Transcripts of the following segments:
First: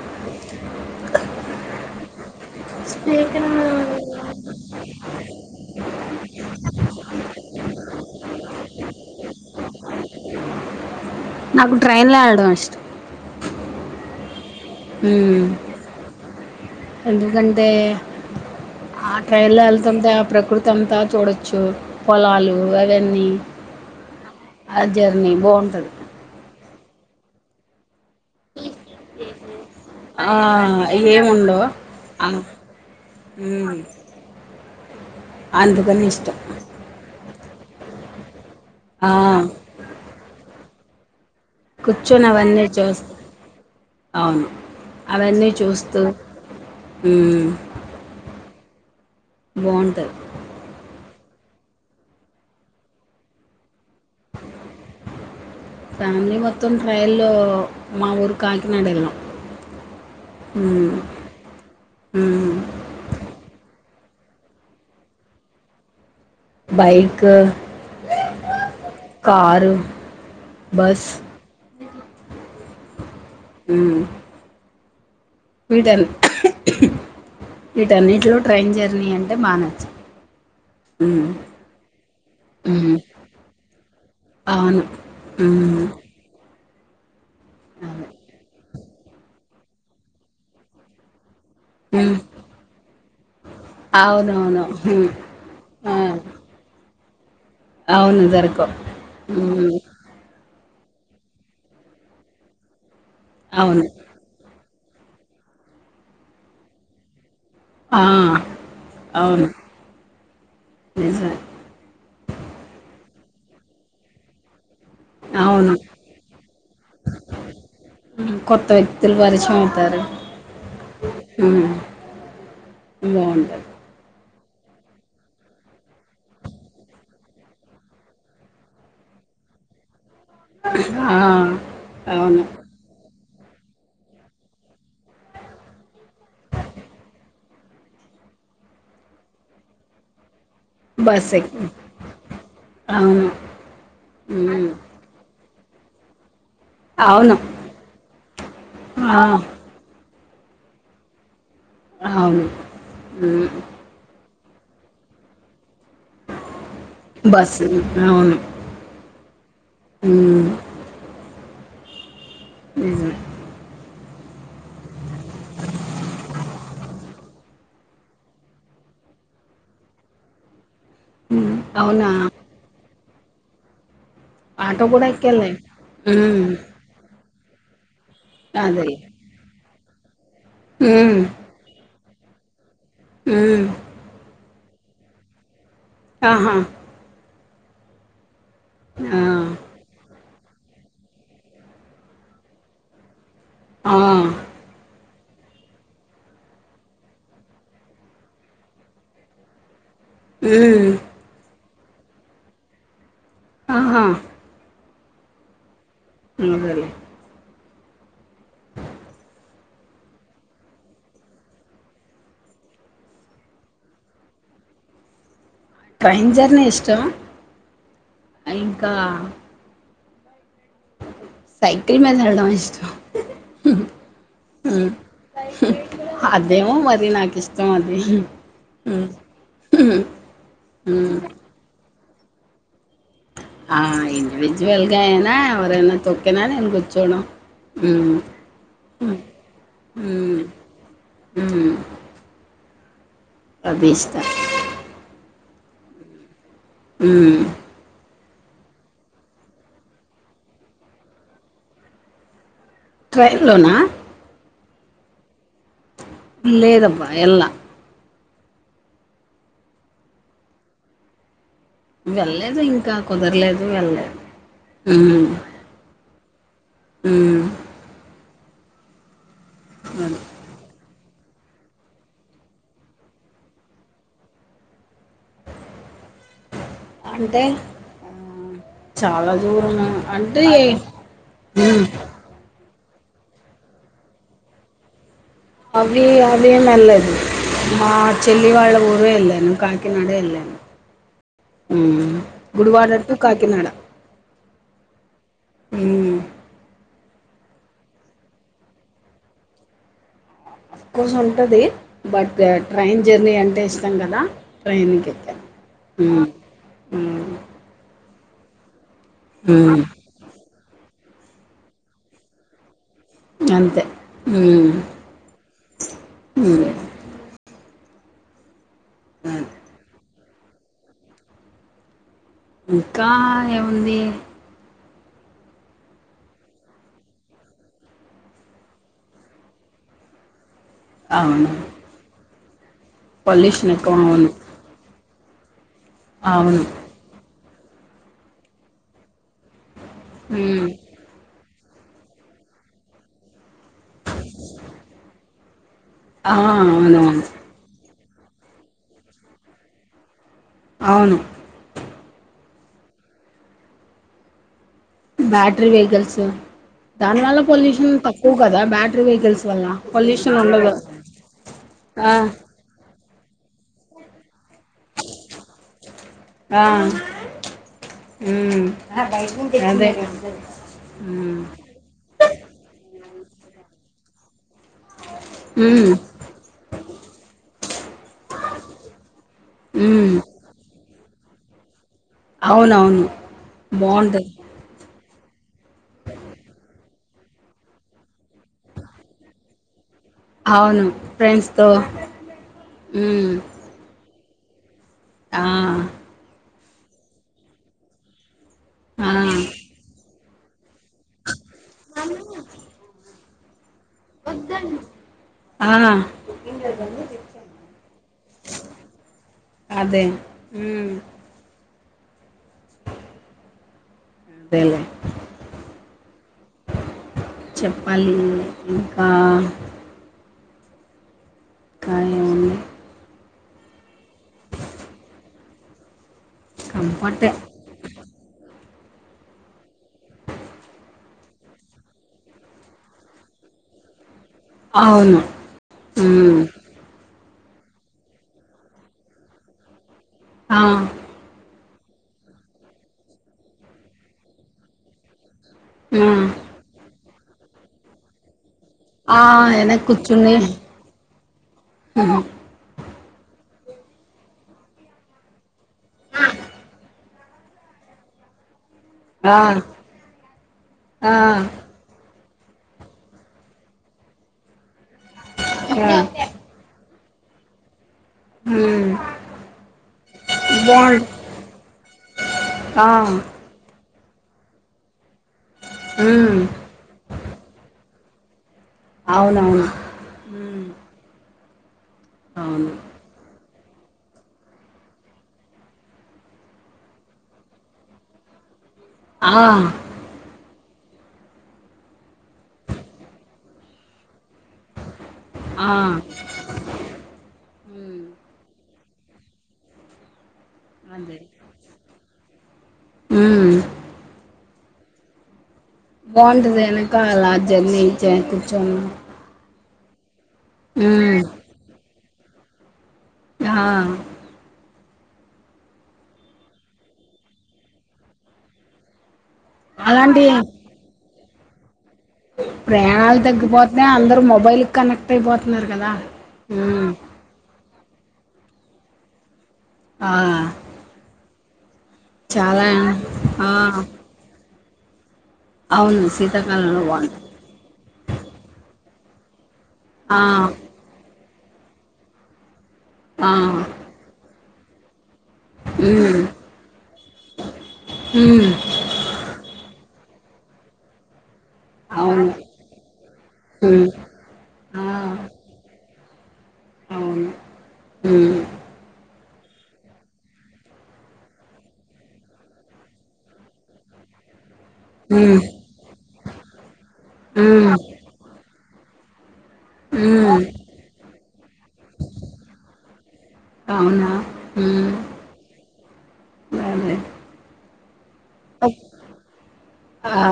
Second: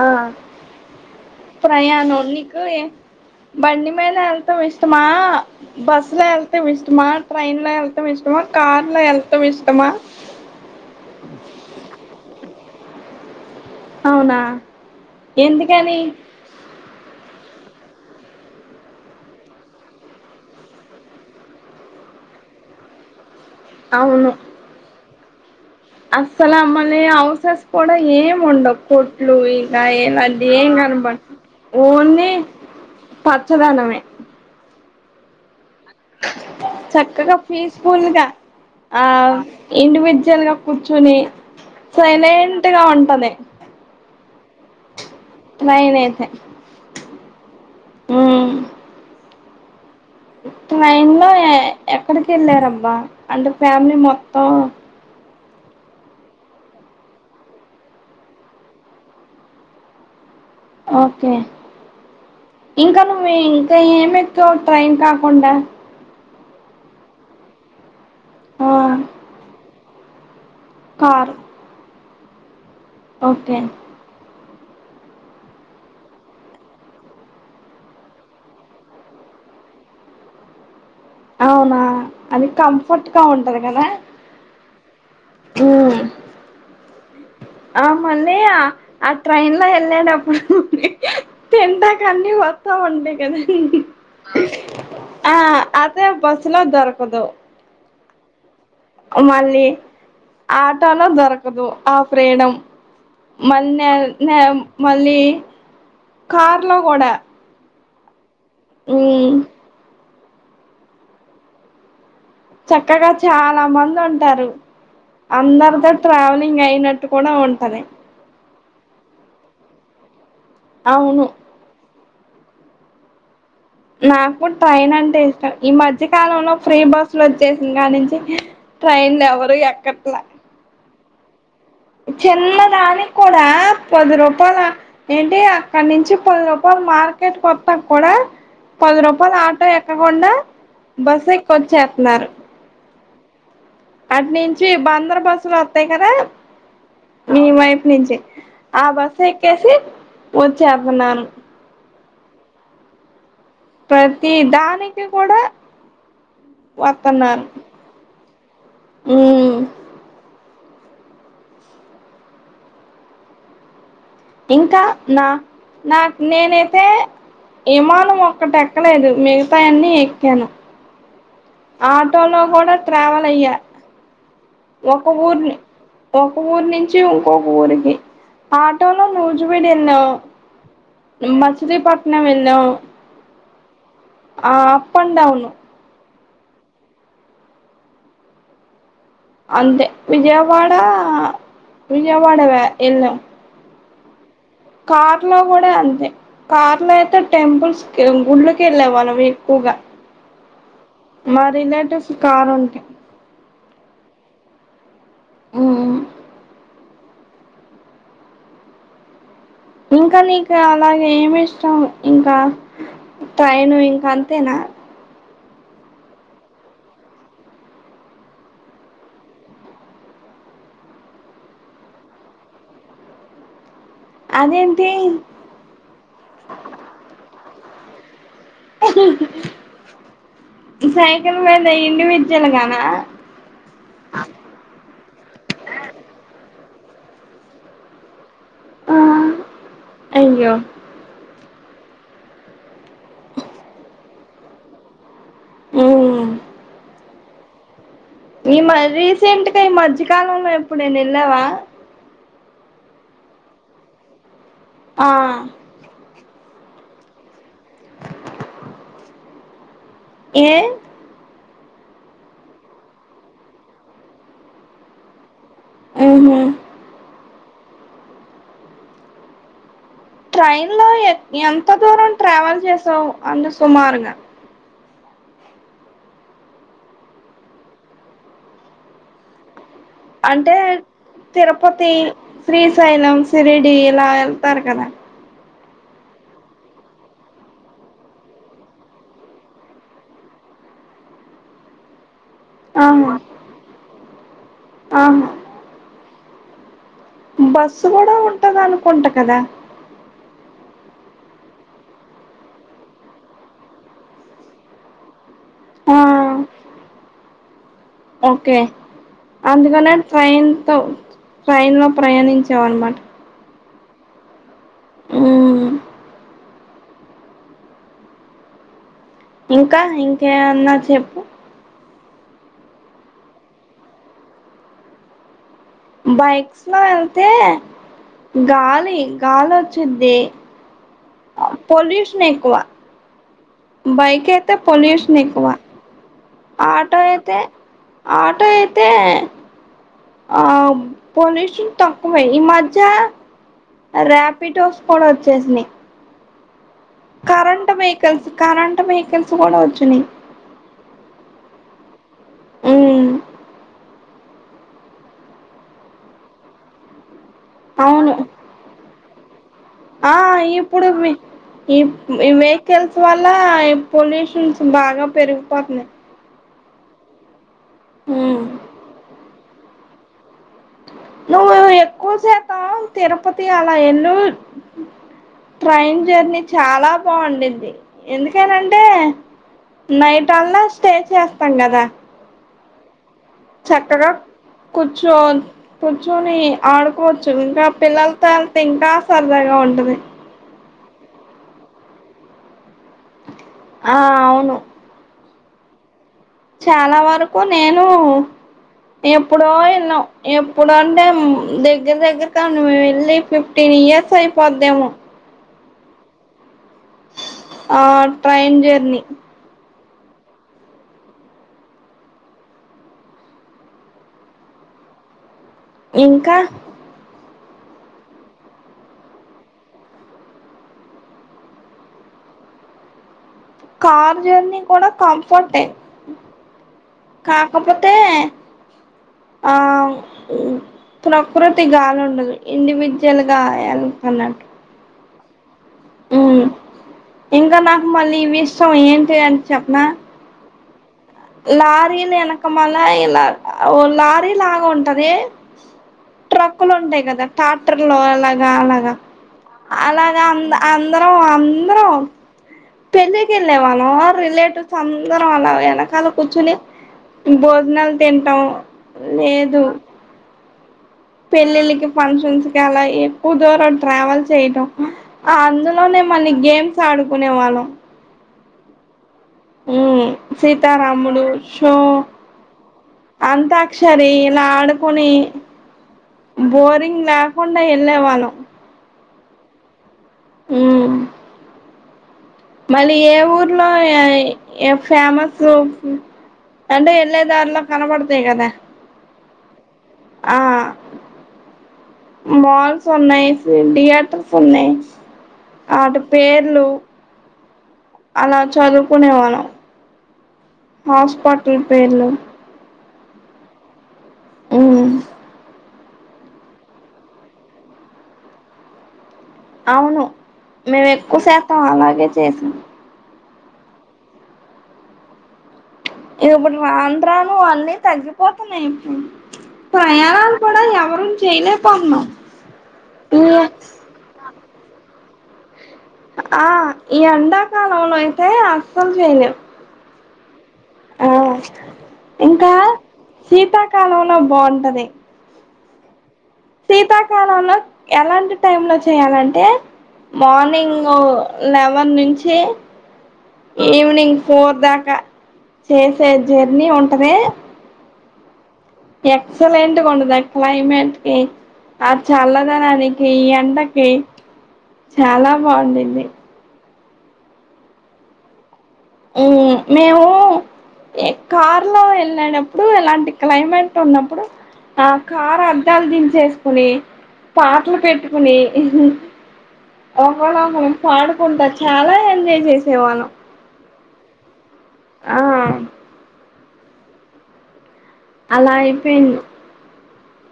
ఆ ప్రయాను బండి మీద వెళ్లటం ఇష్టమా బస్సులో వెళ్ళ్తాం ఇష్టమా ట్రైన్ ఎల్తాం ఇష్టమా కార్లా ఎళ్తం ఇష్టమా నాకు ట్రైన్లో ఎలాడం ఇష్టం అవునా ఉ ఎందుకని ఎందుకంటే ఆ ట్రైన్లో వెళ్తుంటే ఆ ప్రకృతి అంతా చూడొచ్చు పొలాలు అవన్నీ అవును ఆ జర్నీ బాగుంటది అస్సలు అమ్మని హౌసెస్ కూడా ఏం ఉండవు కొట్లు ఈ లడి ఏం ఆ అన్ది కనపడవ్ ఏముండవు ఆ, ఓన్లీ ఉమ్, పచ్చదనమే అందుకని ఇష్టం చక్కగా పీస్ఫుల్గా ఆ ఇండి విజువల్ గా కూర్చుని కూర్చొని అవన్నీ సైలెంట్ గా చూస్తూ ఉంటది అవును అవన్నీ ట్రైన్ చూస్తూ అయితే ఉమ్ ఉమ్ బావుంటాది ట్రైన్ లో ఎక్కడికి వెళ్లర్ అబ్బా అంటే ఫ్యామిలీ మొత్తం ఫ్యామిలీ మొత్తం ట్రైన్ లో మా ఊరు కాకినాడ వెళ్లినం ఓకే ఉమ్, ఇంకా నువ్వు ఇంకా ఏమి ఎక్కవు ట్రైన్ కాకుండా బైకు ఆ కారు బస్సు కారు ఓకే ఉమ్ వీటి వీటన్నింటిలో ట్రైన్ జర్నీ అంటే బా న అవునా అది మ్మ్ కంఫర్ట్ గా ఉంటంది కదా అవును ఉహ్మ్ ఉమ్. ఆ మళ్ళీ ఆ ట్రైన్ లో ఏళ్ళేటప్పుడు తిందాకా మ్మ్ అన్ని వత్తా ఉండయ్ కాదండి. అవునవును మ్మ్ ఆ ఆ అదే బస్సులో దొరుకదో అవును జోర్కావ్ మళ్ళీ ఆటలో దొరకదు ఆ ఫ్రీడమ్ మళ్ళీ అవును నేన్ నే మళ్ళీ కార్ లో గూడా ఆ అవును నిజమే చక్కగా చాలా మంది ఉంటారు. అవును అందరితో ట్రావెలింగ్ అయినట్టు కూడా ఉంటది. ఉహ్ కొత్త వ్యక్తులు పరిచయం అవుతారు అవును ఉహ్మ్ బావుండాద్ నాకు ట్రైన్ అంటే ఇష్టం ఈ మధ్య కాలంలో ఫ్రీ బస్సులు వచ్చేసి కానీ నుంచి ట్రైన్లో ఎవరు ఎక్కట్లే ఆ అవును చిన్నదానికి కూడా పది రూపాలా ఏంటి అక్కడ నుంచి పది రూపాలు మార్కెట్కి వత్తా కూడా పది రూపాయలు ఆటో ఎక్కకుండా బస్ బస్సు ఎక్కి ఎక్కొచ్చేత్తున్నారు అవును అట్ నుంచి మ్మ్ బందర్ బస్సులు వసతాయి కదా అవును మీ వైపు నుంచే ఆ బస్సు ఎక్కేసి వచ్చేతున్నాను. అవును ఉహ్మ్ ప్రతి దానికి కూడా వత్తున్నారు బస్సు ఉహ్ ఉహ్మ్ నిజమే ఇంకా నా నాకు నేనైతే విమానం ఒక్కటి ఎక్కలేదు మిగతై అన్నీ ఎక్కాను. అవునా ఆటోలో గూడా ట్రావెల్ అయా ఆటో ఒక కూడా ఎక్కేళ్ళే ఊరుని ఒక హ్మ్ ఊరనీ చి ఇంకా ఓక ఊరికి అదేలే ఆటోంలో నూజు పేడి ఏళ్లవ్ హ్మ్ ఈ మచిలీపట్నం ఏళ్ళావ్ ఉహ్మ్ ఆ అప్ అండ్ డౌను ఆహా ఆ అంతే విజయవాడ విజయవాడ వె ఏళ్ళాం. ఆ కార్ లో కూడా అంతే కార్లో అయితే టెంపుల్స్ గుడ్లోక్ ఏళ్ళాం వనం ఎక్కువగా ఉహ్ మా రిలేటివ్స్ కార్ ఉంటే ఆహా ఉహుహ్ నోగారి ఇంకా నీకు అలాగే ఏమి ఇష్టం ఇంకా ట్రైను ఇంకా అంతే నా ట్రైన్ జర్నీ ఇష్టం ఇంకా సైకిల్ మీద వెల్లడం ఇష్టం అదేంటి హ్మ్ అదేమో మరి నాకు ఇష్టం అది హ్మ్ హ్మ్ సైకిల్ మీద ఇండివిజువల్ గానా ఆ ఇడివిజువల్గాయనా ఎవరైన తొక్కిన నేను కూచోడం హ్మ్ ఆ హు హు అయ్యో హ్మ్ హు అది ఇష్ట హ్మ్ హ్మ్ ఈ మ రీసెంట్గా ఈ మధ్యకాలంలో ఎప్పుడు నేను వెళ్ళావా ట్రైన్లోనా ఆహ్ లేదబ్బా ఎల్లా ఏ వెళ్లేదు ఇంకా కుదరలేదు వెళ్లేదు ఉహ్ ఉహు ఉహ్ అవునని ట్రైన్ లో ఎ ఎంత దూరం ట్రావెల్ చేసావు అందు సుమారుగా అంటే చాలా దూరం అంటే హ్మ్ తిరుపతి శ్రీశైలం సిరిడి ఇలా వెళ్తారు కదా అవి అవేం ఎల్లేదు మా చెల్లి వాళ్ళ ఊరే వెళ్ళాను కాకినాడే వెళ్ళాను హ్మ్ గుడివాడ టూ కాకినాడా ఆహ్ హ్మ్ బస్సు కూడా ఉంటది అనుకుంటా కదా కోసు ఉంటది బట్ ట్రైన్ జర్నీ అంటే ఇష్టం కదా ట్రైన్కి ఎక్కాను ఆ హమ్ హు ఓకే హ్మ్ అందుకనే ట్రైన్తో ట్రైన్లో ప్రయాణించామనమాట అంతే హ్మ్ ఉహ్ హు ఆ ఇంకా ఇంకెమన్నా చెప్పు ఇంకా ఏముంది బైక్స్ లో వెళ్తే గాలి గాలి వచ్చొది పొల్యూషన్ ఎక్కువ పొల్యూష బైక్ అయితే పొల్యూషన్ ఎక్కువ అవును ఆటో అయితే ఆటో అయితే ఆ హ్మ్. పొల్యూషన్ తక్కువే ఈ మధ్య ర్యాపిడ్ోస్ కూడా వచ్చేసినయ్ ఆహ్ అవును కరెంట్ వెహికల్స్ కరెంట్ వహికల్స్ కూడా వచ్చినయ్ అవును ఉమ్ బ్యాటరీ వెహికల్స్ దాని వల్ల పొల్యూషన్ అవును తక్కువ కదా బ్యాటరీ వెహికల్స్ వల్ల ఆ పొల్యూషన్ ఉండదు. ఇప్పుడు వీ ఈ ఆ! ఇవే కల్సు వల్ల పొల్యూషన్స్ బాగా పెరిగిపోతున్నాయ్ ఆ ఉమ్ హ్మ్ అదే హ్మ్. నువ్వు ఎక్కువ సేపు ఆవ్ తిరుపతి అలా ఎల్లు హ్మ్. ట్రైన్ జర్నీ చాలా బాగుండిది ఎందుకేనంటే హ్మ్. నైట్ అల్లా స్టే చేస్తాం కదా అవునవును చక్కగా బావుంటది. కుచ్చొన్ కూర్చుని ఆడుకోవచ్చు ఇంకా పిల్లలతో ఎలితే ఇంకా సరదాగా ఉంటది అవును ఫ్రెండ్స్ తో హ్మ్ ఆ అవును ఆ చాలా వరకు నేను ఆ ఎప్పుడో వెళ్ళం ఎప్పుడుంటే దగ్గర దగ్గరత మేము వెళ్ళి ఫిఫ్టీన్ ఇయర్స్ ర్స్ అయిపొదేమో ఆ ఆ ట్రైన్ జెర్నీ అదే ఉమ్ అదేలే ఇంకా చెప్పాలి ఇంకా కాయా కార్ జర్నీ కూడా కంఫర్టే కంఫర్టే కప్పోతే ఆ ప్రకృతి గాలి ఉండదు ఇండివిజువల్ గా వెళ్త అన్నట్టు అవును హ్మ్ ఇంకా నాకు మళ్ళీ ఇవ్విష్టం ఏంటి అని చెప్పిన హా లారీనీ వెనకమలా ఇలా ఓ లారీ లాగా ఉంటది హా పక్కలు ఉంటాయి కదా ట్రాక్టర్ లో అలాగే ఆ అలాగా ఆ వెనక అలాగా కూర్చుని అంద అందరం అందరం ఆ పెళ్ళకి వెళ్ళేవాళ్ళం రిలేటివ్స్ అందరం అలా వెనకాల కూర్చుని భోజనాలు తింటాం లేదు ఆ ఆ పెళ్ళిళ్ళకి ఫంక్షన్స్ కల ఎక్కువ దూరం ట్రావెల్ చేయడం ఆ అందులోనే మన గేమ్స్ ఆడుకునే వాళ్ళం హ్మ్ హ్మ్ సీతారాములు షో ఆ అంత్యక్షరీ ఇలా ఆడుకొని మ్మ్ బోరింగ్ లేకుండా వెళ్ళేవాళ్ళం అవునవును మ్మ్ ఉమ్ అవును మళ్ళీ ఏ ఊర్లో య ఇ ఫేమస్ అంటే ఎళ్ళే దారిలో కనబడతయి గదా ఆహ్ ఆ మాల్స్ ఉన్నాయేసి థియేటర్ స్ ఉన్నయి ఆ ఆటి పేర్లు మ్మ్ అలా చదువుకునేవాళ్ళం పేర్లు ఉమ్ ఉమ్ బావుంటదెనకాల జర్నీ జ కూర్చొన్ అవును మేమెక్కువ శాతం అలాగే చేసినం హా ఇగ ఇప్పుడు రాన్రాను అన్నీ తగ్గిపోతున్నయి ఇప్పుడు అలాంటి ప్రయాణాలు కూడా ఎవరం చేయలేకపోతున్నాం ప్రయాణాలు ఈ తగ్గిపోత్నే అందరు మొబైలు కనెక్ట్ అయిపోతున్నారు గదా ఆ ఈ ఎండాకాలంలో అయితే అస్సలు చేయలేం ఆ ఆ ఇంకా చాలా ఆ! సీతాకాలంలో బాగుంటది అవును శీతాకాల సీతాకాలంలో ఎలాంటి టైమ్ లో చేయాలంటే ఆ! మార్నింగ్ లెవెన్ నుంచి ఆ! ఈవినింగ్ ఫోర్ దాకా చేసే హ్మ్. జర్నీ ఉంటదీ ఉమ్ ఎక్సలెంట్ గుంటది ఆ క్లైమేట్ కి ఆ అవును. చల్లదనాని కి హ్మ్. ఎండకి ఆ! చాలా బావుంటుంది అవును ఉమ్ ఉమ్ మేమూ ఎ కార్ లో వెళ్ళేటప్పుడు ఇలాంటి క్లైమేట్ ఉన్నప్పుడు ఆ హ్మ్. కార్ అద్దాలు దించేసుకుని హ్మ్. పాటలు పెట్టుకుని హ్మ్. ఒకలొకలం పాడుకుంటా చాలా ఎంజాయ్ చేసేవాళ్ళం అవునా ఉమ్ ఆ అలా ఒక్ అయిపోయింది ఆ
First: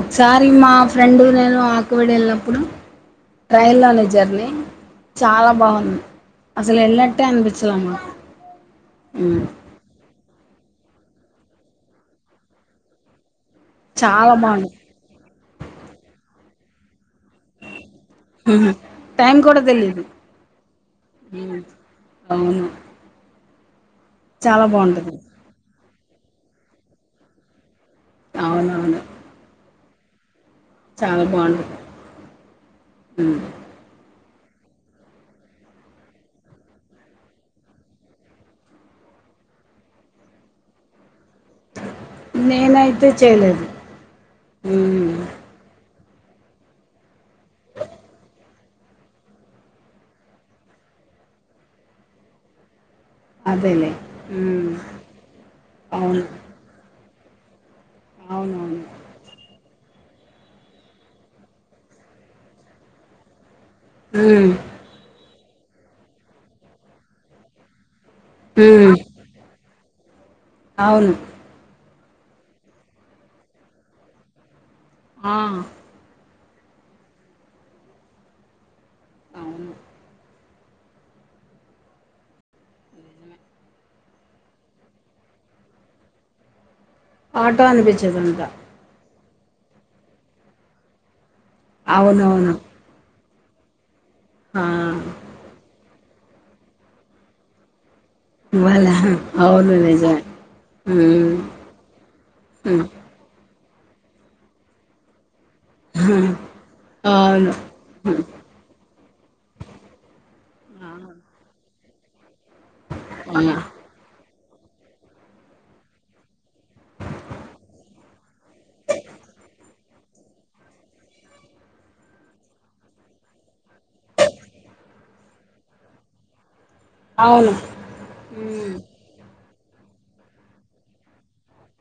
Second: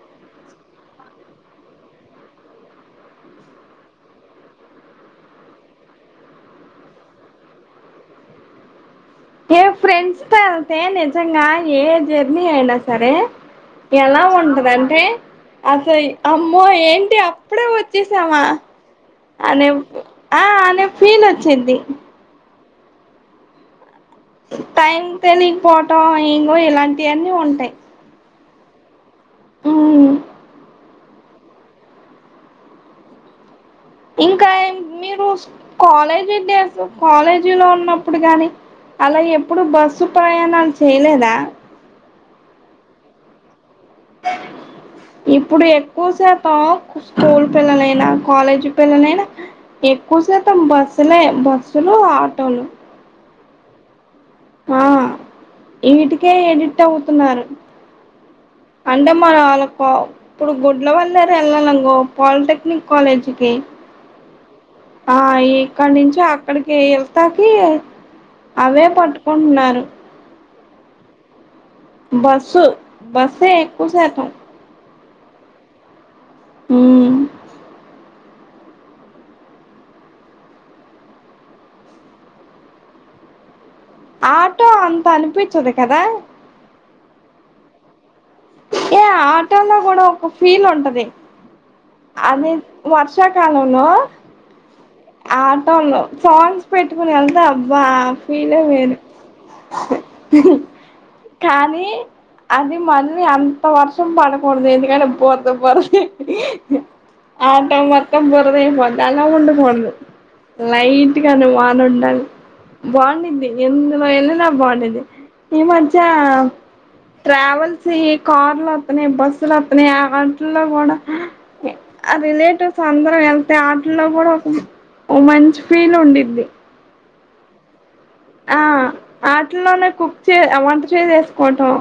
ఒక్సారి మా ఫ్రెండు నేను ఆకుబడి వెళ్ళినప్పుడు ట్రైన్ లోనే జర్ని చాలా బాగుంది అసల్ ఎల్లినట్టే అనిపించలే మాకు ఏ ఫ్రెండ్స్ తొ ఎళ్తే నిజంగా ఏ జర్నీ అయినా సరే ఎలా చాలా బాగుంది ఉంటదంటె అసలు అమ్మో ఏంటి అప్ అప్పుడే వచ్చేసామా ఉహు, టైం కూడా అనే తెలీదు ఆ అనే ఫీలొచ్చింది అవును చాలా టైం బాగుంటది తెలీక్పోవటం ఇంగో ఇలాంటివన్నీ ఉంటాయ్ అవునవును ఆ చాలా బావుంటది ఉమ్ ఇంకా ఎమ్ మీరు స్ కాలేజీడేస్ కాలేజీలో ఉన్నప్పుడు గాని అలా ఎప్పుడు బస్సు ప్రయాణాలు చెయ్యలేదా. నేనైతే చెయ్యలేదు ఇప్ ఇప్పుడు ఎక్కువశాతం స్కూల్ పిల్లలైనా కాలేజి పిల్లలైనా. ఎక్కువ శాతం బస్సులే బస్సులూ, ఆటోలు. అదేలేే ఆ ఈటికే ఎడిక్ట్ అవుతున్నారు. అవునవును అంటే మనం వాళ్ళకో ఇప్పుడు గుడ్ల వాళ్ళారు ఎళ్ళాలంగో పాలిటెక్నిక్ కాలేజీకి. ఊ ఆ ఇక్కడి నుంచి అక్కడికి ఎళ్తాకీ అవ్వే ఉమ్, పట్టుకుంటున్నారు. అవును బస్సు బస్సే ఎక్కువ శాతం ఆ హ్ము అవును ఆటో అంత అనిపిచ్చదు కదా. ఆటో అనిపిచ్చదు ఇంకా ఏ ఆటోలో కూడా ఒక ఫీల్ ఉంటది. అది అవునవును వర్షా కాలం లో హా ఆటోలో సాంగ్స్ పెట్టుకుని ఎళ్తే అబ్బా. ఫీలే ఇవ్వాల వేరు అవును నిజమే హ్మ్ కానీ అది హ్మ్ మ. రి అంత వర్షం పడకూడదు ఎందుకంటె బుర్ద బుర్ద. హ్మ్ ఆ అవును టైం మొత్తం బురద ఐ పోద్ది అలా ఉండకూడదు. లైట్గాను వాన ఉండాలి ఆ బాగుండిద్ది ఎన్ ఎందులో ఎళ్ళినా బాగుండిద్ది ఈ మధ్యా. ట్రావెల్స్ వీ కార్లు వత్తున్నయి బస్సులు వత్తున్నయి ఆ వాటిల్లో కూడా. ఆ రిలేటివ్స్ అందరం వెళ్తే ఆటిల్లో కూడా ఒక ఓ మంచి ఫీల్ ఉండిద్ది అవును ఆ ఆటిల్లోనే కుక్ చే వంట చేసేసుకోవటం.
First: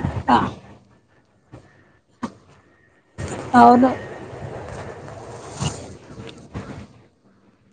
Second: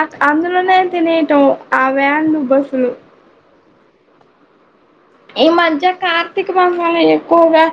ఆచ్ ఆ అందులోనే తినేయటం ఆ వ్యాన్లు బస్సులు అవును ఈ మధ్య కార్తీక మాసం లో ఎక్కువగా.